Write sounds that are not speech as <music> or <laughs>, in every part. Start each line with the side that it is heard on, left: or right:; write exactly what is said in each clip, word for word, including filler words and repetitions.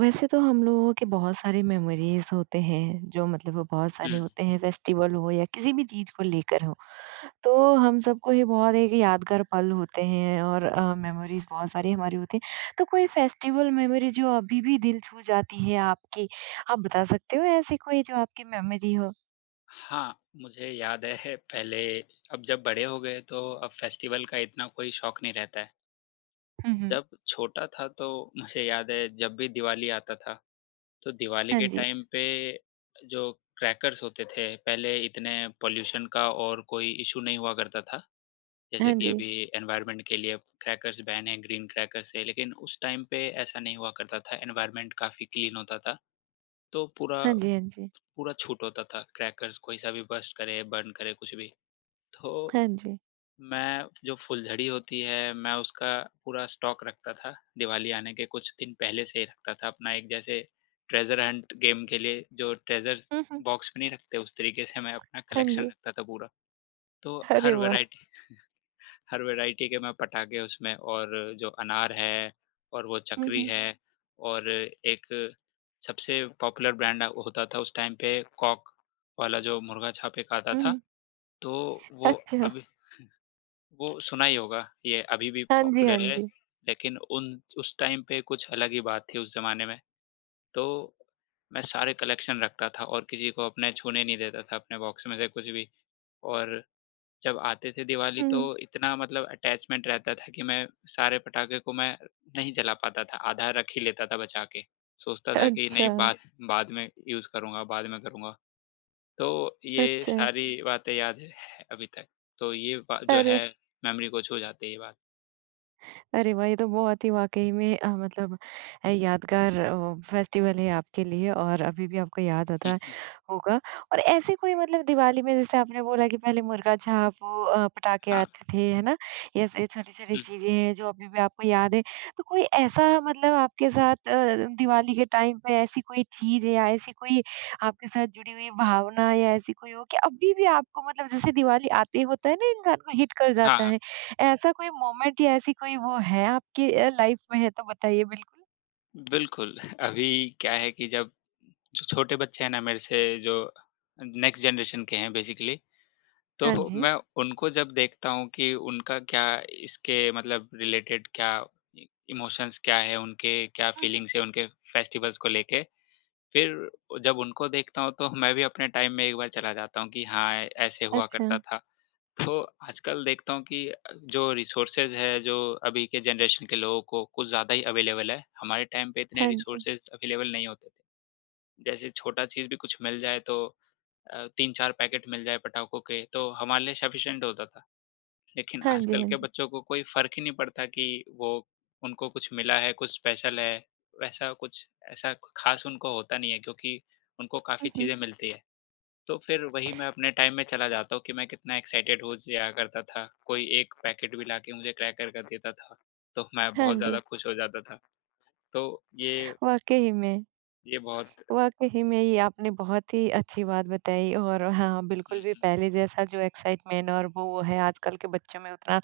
right: वैसे तो हम लोगों के बहुत सारे मेमोरीज होते हैं जो मतलब वो बहुत
left: हुँ।
right: सारे होते हैं फेस्टिवल हो या किसी भी चीज को लेकर हो तो हम सबको ही बहुत एक यादगार पल होते हैं और मेमोरीज बहुत सारी हमारी होती हैं तो कोई फेस्टिवल मेमोरी जो अभी भी दिल छू जाती है आपकी आप बता सकते हो ऐसी कोई जो आपकी मेमोरी हो।
left: हाँ, मुझे याद है पहले अब जब बड़े हो गए तो अब फेस्टिवल का इतना कोई शौक नहीं रहता है।
right: हम्म हम्म,
left: जब छोटा था तो मुझे याद है जब भी दिवाली आता था, तो दिवाली
right: हाँ
left: के
right: जी
left: टाइम पे जो क्रैकर्स होते थे, पहले इतने पॉल्यूशन का और कोई इश्यू नहीं हुआ करता था। जैसे
right: हाँ
left: कि
right: जी
left: अभी एनवायरनमेंट के लिए क्रैकर्स बैन है, ग्रीन क्रैकर्स है, लेकिन उस टाइम पे ऐसा नहीं हुआ करता था, एनवायरनमेंट काफ़ी क्लीन होता था। तो पूरा
right: हाँ जी हाँ जी
left: पूरा छूट होता था क्रैकर्स कोई सा भी बर्स्ट करे, बर्न करे कुछ भी। तो
right: हाँ जी
left: मैं जो फुलझड़ी होती है मैं उसका पूरा स्टॉक रखता था, दिवाली आने के कुछ दिन पहले से ही रखता था अपना एक जैसे ट्रेज़र हंट गेम के लिए जो ट्रेज़र
right: हम्म हम्म,
left: बॉक्स में नहीं रखते उस तरीके से मैं अपना
right: हाँ
left: कलेक्शन
right: जी
left: रखता था पूरा। तो
right: अरे
left: हर
right: वाह
left: वैरायटी हर वैरायटी के मैं पटाखे उसमें और जो अनार है और वो चकरी
right: हम्म
left: है और एक सबसे पॉपुलर ब्रांड अ, होता था उस टाइम पे कॉक वाला जो मुर्गा छापे का आता
right: हम्म
left: था।
right: हम्म,
left: तो वो
right: अच्छा
left: अभी वो सुना ही होगा, ये अभी भी
right: हाँ जी हाँ
left: पॉपुलर है,
right: जी
left: लेकिन उन उस टाइम पे कुछ अलग ही बात थी उस ज़माने में। तो मैं सारे कलेक्शन रखता था और किसी को अपने छूने नहीं देता था अपने बॉक्स में से कुछ भी और जब आते थे दिवाली तो
right: हम्म
left: इतना मतलब अटैचमेंट रहता था कि मैं सारे पटाखे को मैं नहीं जला पाता था, आधा रख ही लेता था बचा के। सोचता था कि नहीं
right: अच्छा
left: बाद बाद में यूज़ करूँगा, बाद में करूँगा। तो ये
right: अच्छा।
left: सारी बातें याद है अभी तक। तो ये बा जो
right: अरे!
left: है मेमोरी को छू जाती है ये बात।
right: अरे वाह! ये तो बहुत ही वाक़ई में अ, मतलब अ, यादगार अ, फेस्टिवल है आपके लिए और अभी भी आपको याद
left: <laughs> हुँ,
right: आता
left: हुँ।
right: होगा। और ऐसे कोई मतलब दिवाली में जैसे आपने बोला कि पहले मुर्गा छाप वो अ, पटाखे
left: हाँ।
right: आते थे, है ना? ये ऐसे छोटी-छोटी
left: हुँ।
right: चीज़ें हैं जो अभी भी आपको याद है। तो कोई ऐसा मतलब आपके साथ अ, दिवाली के टाइम पे ऐसी कोई चीज़ या ऐसी कोई आपके साथ जुड़ी हुई भावना या ऐसी कोई हो कि अभी भी आपको मतलब जैसे दिवाली आते ही होता है ना इंसान को हिट कर
left: हाँ,
right: जाता है।
left: हाँ।
right: ऐसा कोई मोमेंट या ऐसी कोई वो है आपकी अ, लाइफ में है तो बताइए बिल्कुल?
left: बिल्कुल, अभी क्या है कि जब जो छोटे बच्चे हैं ना मेरे से जो नेक्स्ट जनरेशन के हैं बेसिकली
right: हाँ
left: तो
right: जी।
left: मैं उनको जब देखता हूँ कि उनका क्या इसके मतलब रिलेटेड क्या इमोशंस क्या है, उनके क्या
right: हुँ, हुँ।
left: फीलिंग्स है उनके फेस्टिवल्स को लेके, फिर जब उनको देखता हूँ तो मैं भी अपने टाइम में एक बार चला जाता हूँ कि हाँ, ऐसे हुआ
right: अच्छा,
left: करता था। तो आजकल देखता हूँ कि जो रिसोर्सेज़ है, जो अभी के जनरेशन के लोगों को कुछ ज़्यादा ही अवेलेबल है, हमारे टाइम पे इतने
right: हाँ जी।
left: रिसोर्सेज़ अवेलेबल नहीं होते थे। जैसे छोटा चीज़ भी कुछ मिल जाए तो अ, तीन चार पैकेट मिल जाए पटाखों के, तो हमारे लिए सफिशिएंट होता था। लेकिन
right: हाँ जी,
left: आजकल
right: हाँ
left: के
right: जी।
left: बच्चों को कोई फ़र्क ही नहीं पड़ता कि वो उनको कुछ मिला है, कुछ स्पेशल है, वैसा कुछ ऐसा ख़ास उनको होता नहीं है क्योंकि उनको काफ़ी
right: हुँ, हुँ।
left: चीज़ें मिलती है। तो फिर वही मैं अपने टाइम में चला जाता हूँ कि मैं कितना एक्साइटेड हो जाया करता था, कोई एक पैकेट भी लाके मुझे क्रैकर का देता था, तो मैं
right: हाँ
left: बहुत
right: जी,
left: ज़्यादा खुश हो जाता था। तो ये
right: वाक़ई में।
left: ये बहुत
right: वाक़ई में ये आपने बहुत ही अच्छी बात बताई और हाँ,
left: हुँ,
right: बिल्कुल भी
left: हुँ।
right: पहले जैसा जो एक्साइटमेंट और वो वो है आजकल के बच्चों में उतना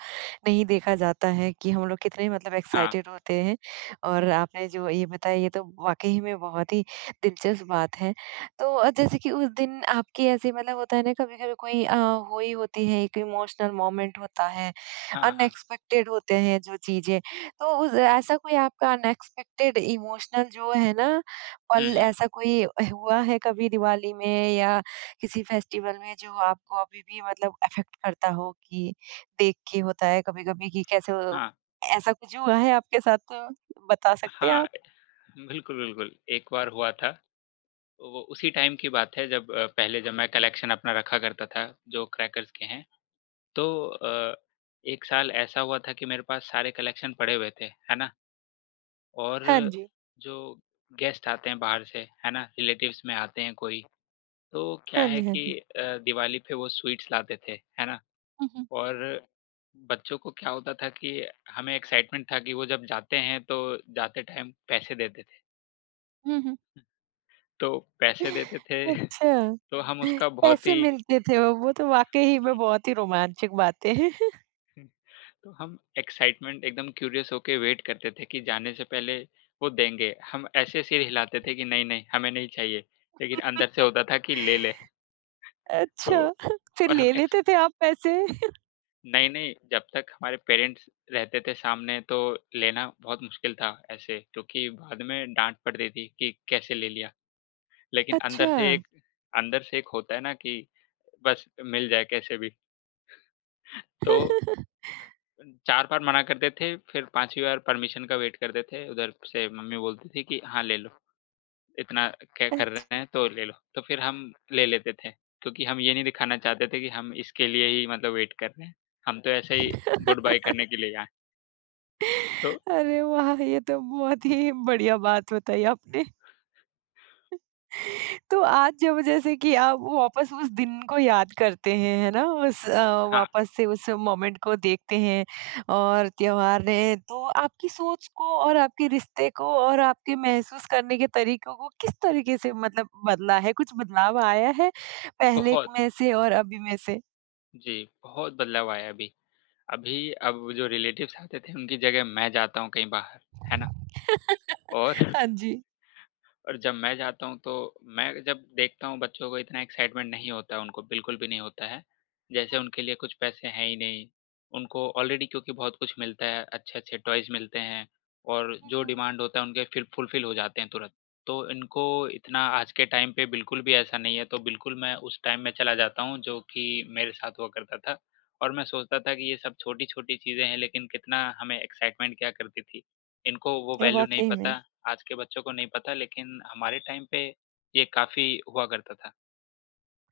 right: नहीं देखा जाता है कि हम लोग कितने मतलब
left: हाँ,
right: एक्साइटेड होते हैं और आपने जो ये बताया ये तो वाक़ई में बहुत ही दिलचस्प बात है। तो जैसे कि उस दिन आपकी ऐसे मतलब होता है ना कभी-कभी कोई अ, हुई होती है एक इमोशनल मोमेंट होता है,
left: हाँ, हाँ।
right: अनएक्सपेक्टेड होते हैं जो चीज़ें, तो उस ऐसा कोई आपका अनएक्सपेक्टेड इमोशनल जो है ना
left: हुँ,
right: पल
left: हुँ।
right: ऐसा कोई हुआ है कभी दिवाली में या किसी फेस्टिवल में जो आपको अभी भी मतलब अफ़ेक्ट करता हो कि देख के होता है कभी-कभी कि कैसे अ,
left: हाँ,
right: ऐसा कुछ हुआ है आपके साथ तो बता सकते हैं
left: हाँ।
right: आप?
left: बिल्कुल, बिल्कुल। एक बार हुआ था वो उसी टाइम की बात है जब अ, पहले जब मैं कलेक्शन अपना रखा करता था जो क्रैकर्स के हैं। तो अ, एक साल ऐसा हुआ था कि मेरे पास सारे कलेक्शन पड़े हुए थे, है ना? और
right: हाँ जी।
left: जो गेस्ट आते हैं बाहर से, है ना? रिलेटिव्स में आते हैं कोई, तो क्या
right: हाँ
left: है
right: जी, हाँ
left: कि
right: जी।
left: अ, दिवाली पे वो स्वीट्स लाते थे, है ना?
right: हुँ, हुँ।
left: और बच्चों को क्या होता था कि हमें एक्साइटमेंट था कि वो जब जाते हैं तो जाते टाइम पैसे देते थे।
right: हुँ, हुँ।
left: तो पैसे देते थे
right: अच्छा।
left: <laughs> तो हम उसका बहुत
right: पैसे
left: ही
right: मिलते थे वो, वो तो वाक़ई ही में
left: <laughs>
right: बहुत ही रोमांचक बातें हैं।
left: हुँ। तो हम एक्साइटमेंट एकदम क्यूरियस होके वेट करते थे कि जाने से पहले वो देंगे। हम ऐसे सिर हिलाते थे कि नहीं-नहीं हमें नहीं चाहिए, लेकिन अंदर से होता
right: <laughs>
left: था कि ले ले। तो
right: अच्छा, फिर
left: और हम
right: ले
left: एक्स
right: लेते थे आप पैसे?
left: नहीं-नहीं जब तक हमारे पेरेंट्स रहते थे सामने तो लेना बहुत मुश्किल था ऐसे, क्योंकि बाद में डाँट पड़ती थी कि कैसे ले लिया। लेकिन अंदर
right: अच्छा।
left: से एक अंदर से एक होता है ना कि बस मिल जाए कैसे भी। तो
right: <laughs>
left: चार बार मना करते थे, फिर पाँचवीं बार परमिशन का वेट करते थे, उधर से मम्मी बोलती थी कि हाँ, ले लो, इतना क कर रहे
right: अच्छा।
left: हैं तो ले लो। तो फिर हम ले लेते थे, क्योंकि हम ये नहीं दिखाना चाहते थे कि हम इसके लिए ही मतलब वेट कर रहे हैं, हम तो ऐसे ही गुड बाय करने
right: <laughs>
left: के लिए आए हैं। तो
right: अरे वाह! ये तो बहुत ही बढ़िया बात बताई आपने। तो आज जब जैसे कि आप वापस उस दिन को याद करते हैं, है ना? उस अ,
left: हाँ,
right: वापस से उस मोमेंट को देखते हैं और त्योहार ने तो आपकी सोच को और आपके रिश्ते को और आपके महसूस करने के तरीकों को किस तरीके से मतलब बदला है? कुछ बदलाव आया है पहले
left: बहुत
right: में से और अभी में से?
left: जी, बहुत बदलाव आया है अभी। अभी अब जो रिलेटिव्स आते थे, उनकी जगह मैं जाता हूँ कहीं बाहर, है ना?
right: <laughs>
left: और
right: हाँ जी।
left: और जब मैं जाता हूँ, तो मैं जब देखता हूँ बच्चों को इतना एक्साइटमेंट नहीं होता है उनको, बिल्कुल भी नहीं होता है। जैसे उनके लिए कुछ पैसे हैं ही नहीं। उनको ऑलरेडी क्योंकि बहुत कुछ मिलता है, अच्छे-अच्छे टॉयज़ मिलते हैं और
right: हुँ,
left: जो
right: हुँ।
left: डिमांड होता है उनके फिर फुलफ़िल हो जाते हैं तुरंत। तो इनको इतना आज के टाइम पे बिल्कुल भी ऐसा नहीं है, तो बिल्कुल मैं उस टाइम में चला जाता हूँ जो कि मेरे साथ हुआ करता था और मैं सोचता था कि ये सब छोटी-छोटी चीज़ें हैं, लेकिन कितना हमें एक्साइटमेंट क्या करती थी। इनको वो वैल्यू नहीं
right: वाक़ई
left: पता
right: में।
left: आज के बच्चों को नहीं पता लेकिन हमारे टाइम पे ये काफ़ी हुआ करता था।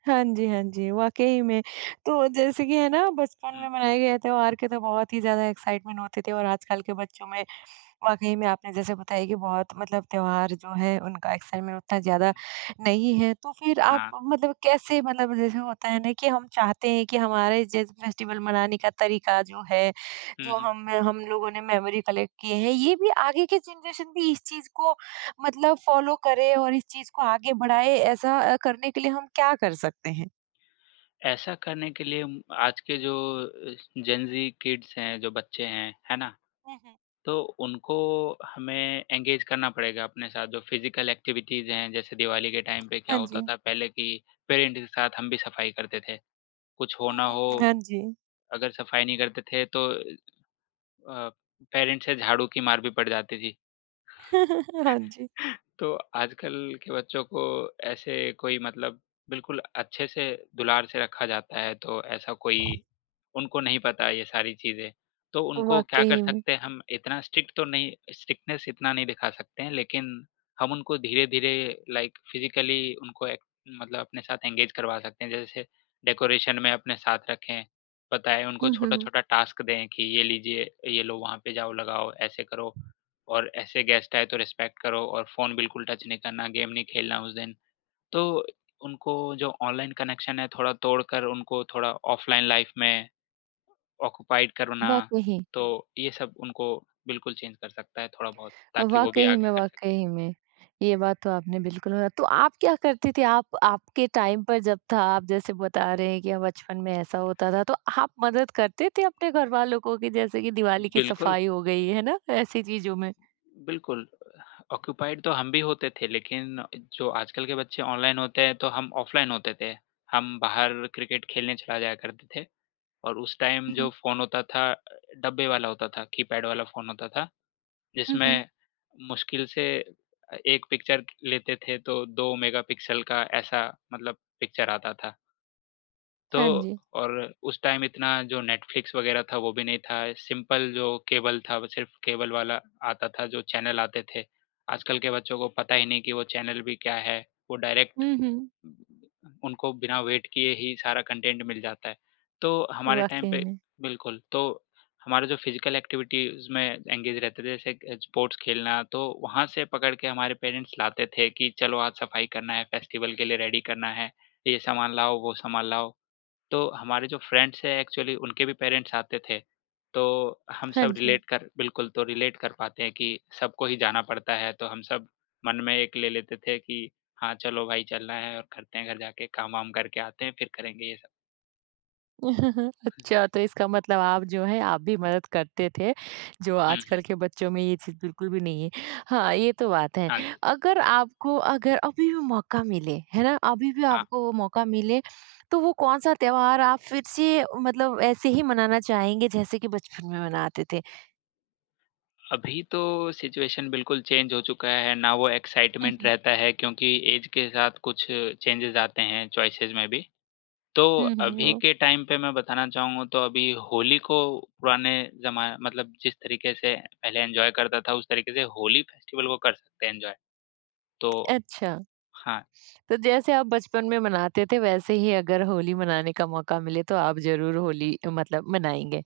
right: हाँ जी, हाँ जी, वाक़ई में। तो जैसे कि है ना बचपन
left: हुँ,
right: में मनाए गए त्योहार के तो बहुत ही ज़्यादा एक्साइटमेंट होती थी और आजकल के बच्चों में वाक़ई में आपने जैसे बताया कि बहुत मतलब त्योहार जो है उनका एक्साइटमेंट उतना
left: हुँ,
right: ज़्यादा नहीं है। तो फिर आप
left: हाँ।
right: मतलब कैसे मतलब जैसे होता है ना कि हम चाहते हैं कि हमारे जिस फेस्टिवल मनाने का तरीका जो है,
left: हुँ,
right: जो
left: हुँ।
right: हम हम लोगों ने मेमोरी कलेक्ट किए हैं, ये भी आगे की जनरेशन भी इस चीज़ को मतलब फ़ॉलो करें और इस चीज़ को आगे बढ़ाएँ, ऐसा अ, करने के लिए हम क्या कर सकते हैं?
left: ऐसा करने के लिए उम, आज के जो अ, जेन ज़ी किड्स हैं, जो बच्चे हैं, है ना?
right: हुँ, हुँ।
left: तो उनको हमें एंगेज करना पड़ेगा अपने साथ जो फिज़िकल एक्टिविटीज़ हैं, जैसे दिवाली के टाइम पे क्या
right: हाँ
left: होता
right: जी।
left: था पहले कि पेरेंट्स के साथ हम भी सफाई करते थे। कुछ
right: हुँ,
left: होना हो ना
right: हुँ, हुँ।
left: हो,
right: हाँ जी।
left: अगर सफाई नहीं करते थे तो अ, पेरेंट्स से झाड़ू की मार भी पड़ जाती थी।
right: <laughs> हाँ जी।
left: तो आजकल के बच्चों को ऐसे कोई मतलब बिल्कुल अच्छे से दुलार से रखा जाता है, तो ऐसा कोई उनको नहीं पता ये सारी चीज़ें, तो उनको क्या कर
right: वाक़ई में।
left: सकते हैं हम इतना स्ट्रिक्ट तो नहीं स्ट्रिक्टनेस इतना नहीं दिखा सकते हैं, लेकिन हम उनको धीरे-धीरे लाइक फिज़िकली उनको एक मतलब अपने साथ एंगेज करवा सकते हैं। जैसे डेकोरेशन में अपने साथ रखें, बताएँ, उनको
right: हुँ, हुँ, हुँ।
left: छोटा-छोटा टास्क दें कि ये लीजिए, ये लो वहाँ पे जाओ लगाओ, ऐसे करो। और ऐसे गेस्ट आए तो रिस्पेक्ट करो और फ़ोन बिल्कुल टच नहीं करना, गेम नहीं खेलना उस दिन। तो उनको जो ऑनलाइन कनेक्शन है थोड़ा तोड़कर उनको थोड़ा ऑफ़लाइन लाइफ़ में ऑक्यूपाइड करना,
right: वाक़ई,
left: तो ये सब उनको बिल्कुल चेंज कर सकता है थोड़ा-बहुत ताकि वो भी
right: वाक़ई
left: आगे
right: में,
left: कर सकें।
right: वाक़ई में। ये बात तो आपने बिल्कुल बोला। तो आप क्या करती थी? आप आपके टाइम पर जब था, आप जैसे बता रहे हैं कि बचपन में ऐसा होता था, तो आप मदद करते थे अपने घर वालों को कि जैसे कि दिवाली की
left: बिल्कुल,
right: सफाई हो गई, है ना? ऐसी चीज़ों में?
left: बिल्कुल। ऑक्यूपाइड तो हम भी होते थे लेकिन जो आजकल के बच्चे ऑनलाइन होते हैं तो हम ऑफ़लाइन होते थे। हम बाहर क्रिकेट खेलने चला जाया करते थे। और उस टाइम
right: हुँ,
left: जो
right: हुँ।
left: फ़ोन होता था डब्बे वाला होता था, कीपैड वाला फ़ोन होता था,
right: हुँ, हुँ।
left: जिसमें मुश्किल से अ, एक पिक्चर लेते थे तो दो मेगापिक्सल का ऐसा मतलब पिक्चर आता था। तो
right: हाँ जी।
left: और उस टाइम इतना जो नेटफ्लिक्स वग़ैरह था वो भी नहीं था, सिंपल जो केबल था वो सिर्फ़ केबल वाला आता था जो चैनल आते थे। आजकल के बच्चों को पता ही नहीं कि वो चैनल भी क्या है? वो डायरेक्ट
right: हुँ, हुँ।
left: उनको बिना वेट किए ही सारा कंटेंट मिल जाता है। तो हमारे टाइम
right: वाक़ई
left: पे
right: में।
left: बिल्कुल, तो हमारा जो फिज़िकल एक्टिविटीज़ में एंगेज रहते थे, जैसे क स्पोर्ट्स खेलना, तो वहाँ से पकड़ के हमारे पेरेंट्स लाते थे कि चलो आज सफाई करना है, फेस्टिवल के लिए रेडी करना है, ये सामान लाओ, वो सामान लाओ। तो हमारे जो फ्रेंड्स हैं एक्चुअली उनके भी पेरेंट्स आते थे, तो हम
right: हाँ
left: सब
right: जी।
left: रिलेट कर बिल्कुल, तो रिलेट कर पाते हैं कि सबको ही जाना पड़ता है, तो हम सब मन में एक ले लेते थे कि हाँ, चलो भाई चलना है और करते हैं घर जाके काम-वाम करके आते हैं, फिर करेंगे ये सब।
right: <laughs> अच्छा, तो इसका मतलब आप जो है, आप भी मदद करते थे, जो
left: हुँ, हुँ।
right: आजकल के बच्चों में ये चीज़ बिल्कुल भी नहीं है। हाँ, ये तो बात है।
left: हाँ जी।
right: अगर आपको अगर अभी भी मौका मिले, है ना? अभी भी
left: हाँ,
right: आपको वो मौका मिले, तो वो कौन-सा त्योहार आप फिर से मतलब ऐसे ही मनाना चाहेंगे, जैसे कि बचपन में मनाते थे?
left: अभी तो सिचुएशन बिल्कुल चेंज हो चुका है, ना वो
right: हुँ,
left: एक्साइटमेंट
right: हुँ।
left: रहता है क्योंकि ऐज के साथ कुछ चेंजेज़ आते हैं चॉइसेस में भी। तो
right: हुँ, हुँ,
left: अभी
right: वो
left: के टाइम पे मैं बताना चाहूँगा तो अभी होली को पुराने जमा मतलब जिस तरीके से पहले एन्जॉय करता था उस तरीके से होली फेस्टिवल को कर सकते हैं एन्जॉय। तो
right: अच्छा,
left: हाँ,
right: तो जैसे आप बचपन में मनाते थे, वैसे ही अगर होली मनाने का मौका मिले, तो आप ज़रूर होली मतलब मनाएँगे।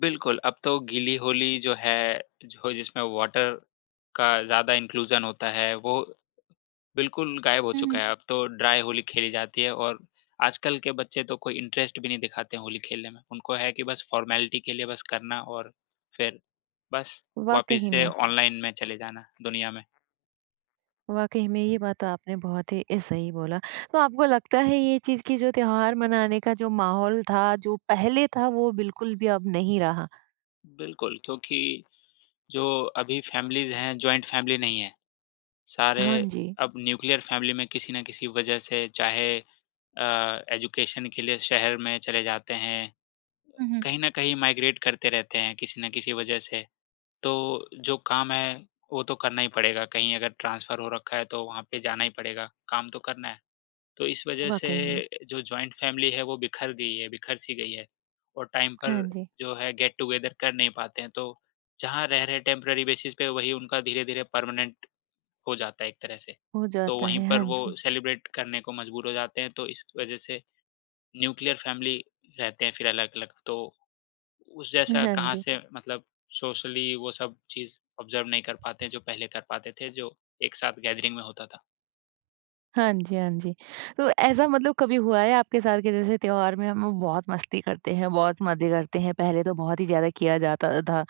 left: बिल्कुल अब तो गीली होली जो है, जो जिसमें वाटर का ज़्यादा इंक्लूज़न होता है वो बिल्कुल गायब हो
right: हुँ,
left: चुका
right: हुँ।
left: है, अब तो ड्राई होली खेली जाती है और आजकल के बच्चे तो कोई इंटरेस्ट भी नहीं दिखाते हैं होली खेलने में। उनको है कि बस फ़ॉर्मेलिटी के लिए बस करना और फिर बस वापस
right: वाक़ई
left: से
right: में।
left: हाँ। ऑनलाइन में चले जाना दुनिया में।
right: वाक़ई में ये बात तो आपने बहुत ही ए, सही बोला। तो आपको लगता है ये चीज़ कि जो त्योहार मनाने का जो माहौल था, जो पहले था वो बिल्कुल भी अब नहीं रहा?
left: बिल्कुल, क्योंकि जो अभी फ़ैमिलीज़ हैं, जॉइंट फ़ैमिली नहीं है। सारे
right: हाँ जी।
left: अब न्यूक्लियर फ़ैमिली में किसी न किसी वजह से चाहे अ, एजुकेशन के लिए शहर में चले जाते हैं,
right: हुँ, हुँ।
left: कहीं न कहीं माइग्रेट करते रहते हैं किसी न किसी वजह से। तो जो काम है, वो तो करना ही पड़ेगा, कहीं अगर ट्रांसफ़र हो रखा है तो वहाँ पे जाना ही पड़ेगा, काम तो करना है। तो इस वजह
right: वाक़ई में।
left: से जो जॉइंट फ़ैमिली है वो बिखर गई है बिखर-सी गई है और टाइम पर
right: हाँ जी,
left: जो है गेट टुगेदर कर नहीं पाते हैं, तो जहाँ रह रहे टेम्परेरी बेसिस पे वही उनका धीरे-धीरे परमानेंट हो जाता है एक तरह से।
right: हो
left: तो
right: जाता
left: वहीं
right: है।
left: पर
right: हाँ
left: वो हुँ।
right: जी।
left: सेलिब्रेट करने को मजबूर हो जाते हैं, तो इस वजह से न्यूक्लियर फ़ैमिली रहते हैं फिर अलग-अलग तो उस जैसा
right: हाँ
left: कहाँ
right: जी।
left: से मतलब सोशली वो सब चीज़ ऑब्ज़र्व नहीं कर पाते हैं, जो पहले कर पाते थे, जो एक साथ गैदरिंग में होता था।
right: हाँ जी, हाँ जी। तो ऐसा मतलब कभी हुआ है आपके साथ कि जैसे त्योहार में हम बहुत मस्ती करते हैं, बहुत मज़े करते हैं, पहले तो बहुत ही ज़्यादा किया जाता था,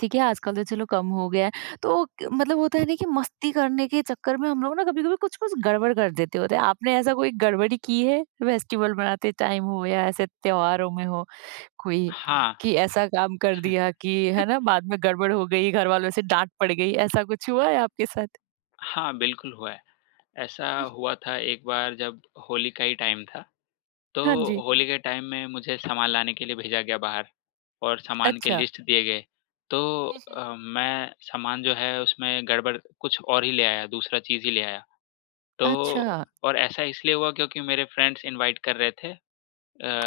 right: ठीक है? आजकल तो चलो कम हो गया है। तो क मतलब होता है ना कि मस्ती करने के चक्कर में हम लोग ना कभी-कभी कुछ-कुछ गड़बड़ कर देते होते हैं। आपने ऐसा कोई गड़बड़ी की है, फेस्टिवल मनाते टाइम हो या ऐसे त्योहारों में हो कोई,
left: हाँ।
right: कि ऐसा काम कर दिया कि है ना, बाद में गड़बड़ हो गई, घर वालों से डाँट पड़ गई, ऐसा कुछ हुआ है आपके साथ?
left: हाँ, बिल्कुल हुआ है। ऐसा
right: <laughs> हुँ,
left: हुआ था एक बार जब होली का ही टाइम था, तो
right: हाँ जी।
left: होली के टाइम में मुझे सामान लाने के लिए भेजा गया बाहर और सामान के
right: अच्छा।
left: लिस्ट दिए गए। तो
right: हुँ, हुँ।
left: अ, मैं सामान जो है उसमें गड़बड़ कुछ और ही ले आया, दूसरा चीज़ ही ले आया। तो
right: अच्छा,
left: और ऐसा इसलिए हुआ क्योंकि मेरे फ्रेंड्स इनवाइट कर रहे थे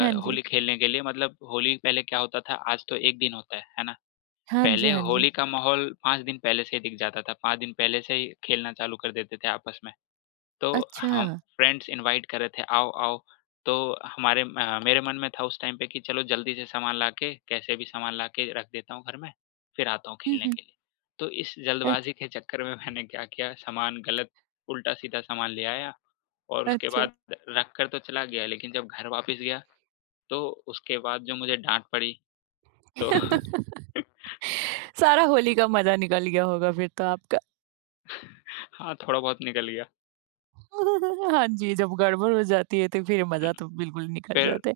right: हाँ जी।
left: होली खेलने के लिए मतलब होली पहले क्या होता था आज तो एक दिन होता है, है ना?
right: हाँ जी,
left: पहले
right: हाँ जी।
left: होली का माहौल पाँच दिन पहले से ही दिख जाता था, पाँच दिन पहले से ही खेलना चालू कर देते थे आपस में। तो
right: अच्छा।
left: हम फ्रेंड्स इनवाइट कर रहे थे आओ, आओ। तो हमारे अ, मेरे मन में था उस टाइम पे कि चलो जल्दी से सामान लाके कैसे भी सामान लाके रख देता हूँ घर में, फिर आता हूँ
right: हुँ,
left: खेलने
right: हुँ।
left: के लिए। तो इस
right: अच्छ
left: जल्दबाज़ी के चक्कर में <laughs> मैंने क्या किया सामान गलत उल्टा-सीधा सामान ले आया और उसके
right: अच्छा।
left: बाद रख कर तो चला गया लेकिन जब घर वापस गया तो उसके बाद जो मुझे डाँट पड़ी तो <laughs>
right: <laughs> सारा होली का मज़ा निकल गया होगा फिर तो आपका।
left: हाँ, थोड़ा बहुत निकल गया।
right: <laughs> हाँ जी, जब गड़बड़ हो जाती है तो फिर
left: हुँ,
right: मज़ा तो बिल्कुल निकल
left: फिर
right: जाता है,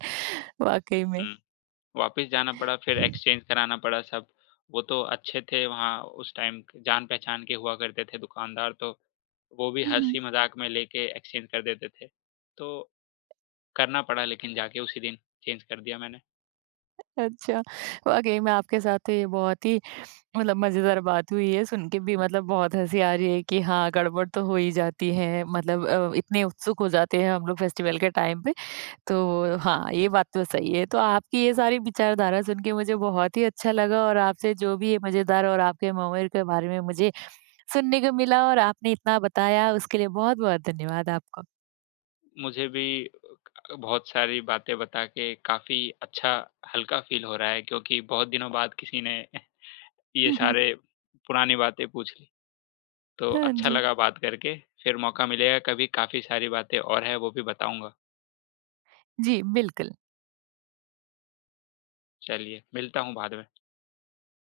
right: वाक़ई में।
left: हुँ, वापस जाना पड़ा, फिर एक्सचेंज कराना पड़ा सब। वो तो अच्छे थे वहाँ उस टाइम जान-पहचान के हुआ करते थे दुकानदार तो, वो भी
right: हुँ, हुँ।
left: हँसी-मज़ाक में लेके एक्सचेंज कर देते थे। तो करना पड़ा लेकिन जाके उसी दिन चेंज कर दिया मैंने।
right: अच्छा, वाक़ई में आपके साथ तो ये बहुत ही मतलब मज़ेदार बात हुई है, सुन के भी
left: हुँ,
right: मतलब बहुत हँसी आ रही है कि हाँ, गड़बड़ तो हो ही जाती है, मतलब अ, इतने उत्सुक हो जाते हैं हम लोग फेस्टिवल के टाइम पे। तो हाँ, ये बात तो सही है। तो आपकी ये सारी विचारधारा सुन के मुझे बहुत ही अच्छा लगा और आपसे जो भी ये मज़ेदार और आपके मोमेंट के बारे में मुझे सुनने को मिला और आपने इतना बताया उसके लिए बहुत-बहुत धन्यवाद आपका।
left: मुझे भी क बहुत सारी बातें बता के काफ़ी अच्छा हल्का फ़ील हो रहा है क्योंकि बहुत दिनों बाद किसी ने <laughs> ये सारे
right: <laughs>
left: पुरानी बातें पूछ ली। तो
right: हाँ
left: अच्छा
right: जी।
left: लगा बात करके, फिर मौका मिलेगा कभी काफ़ी सारी बातें और हैं, वो भी बताऊँगा।
right: जी, बिल्कुल।
left: चलिए, मिलता हूँ बाद में।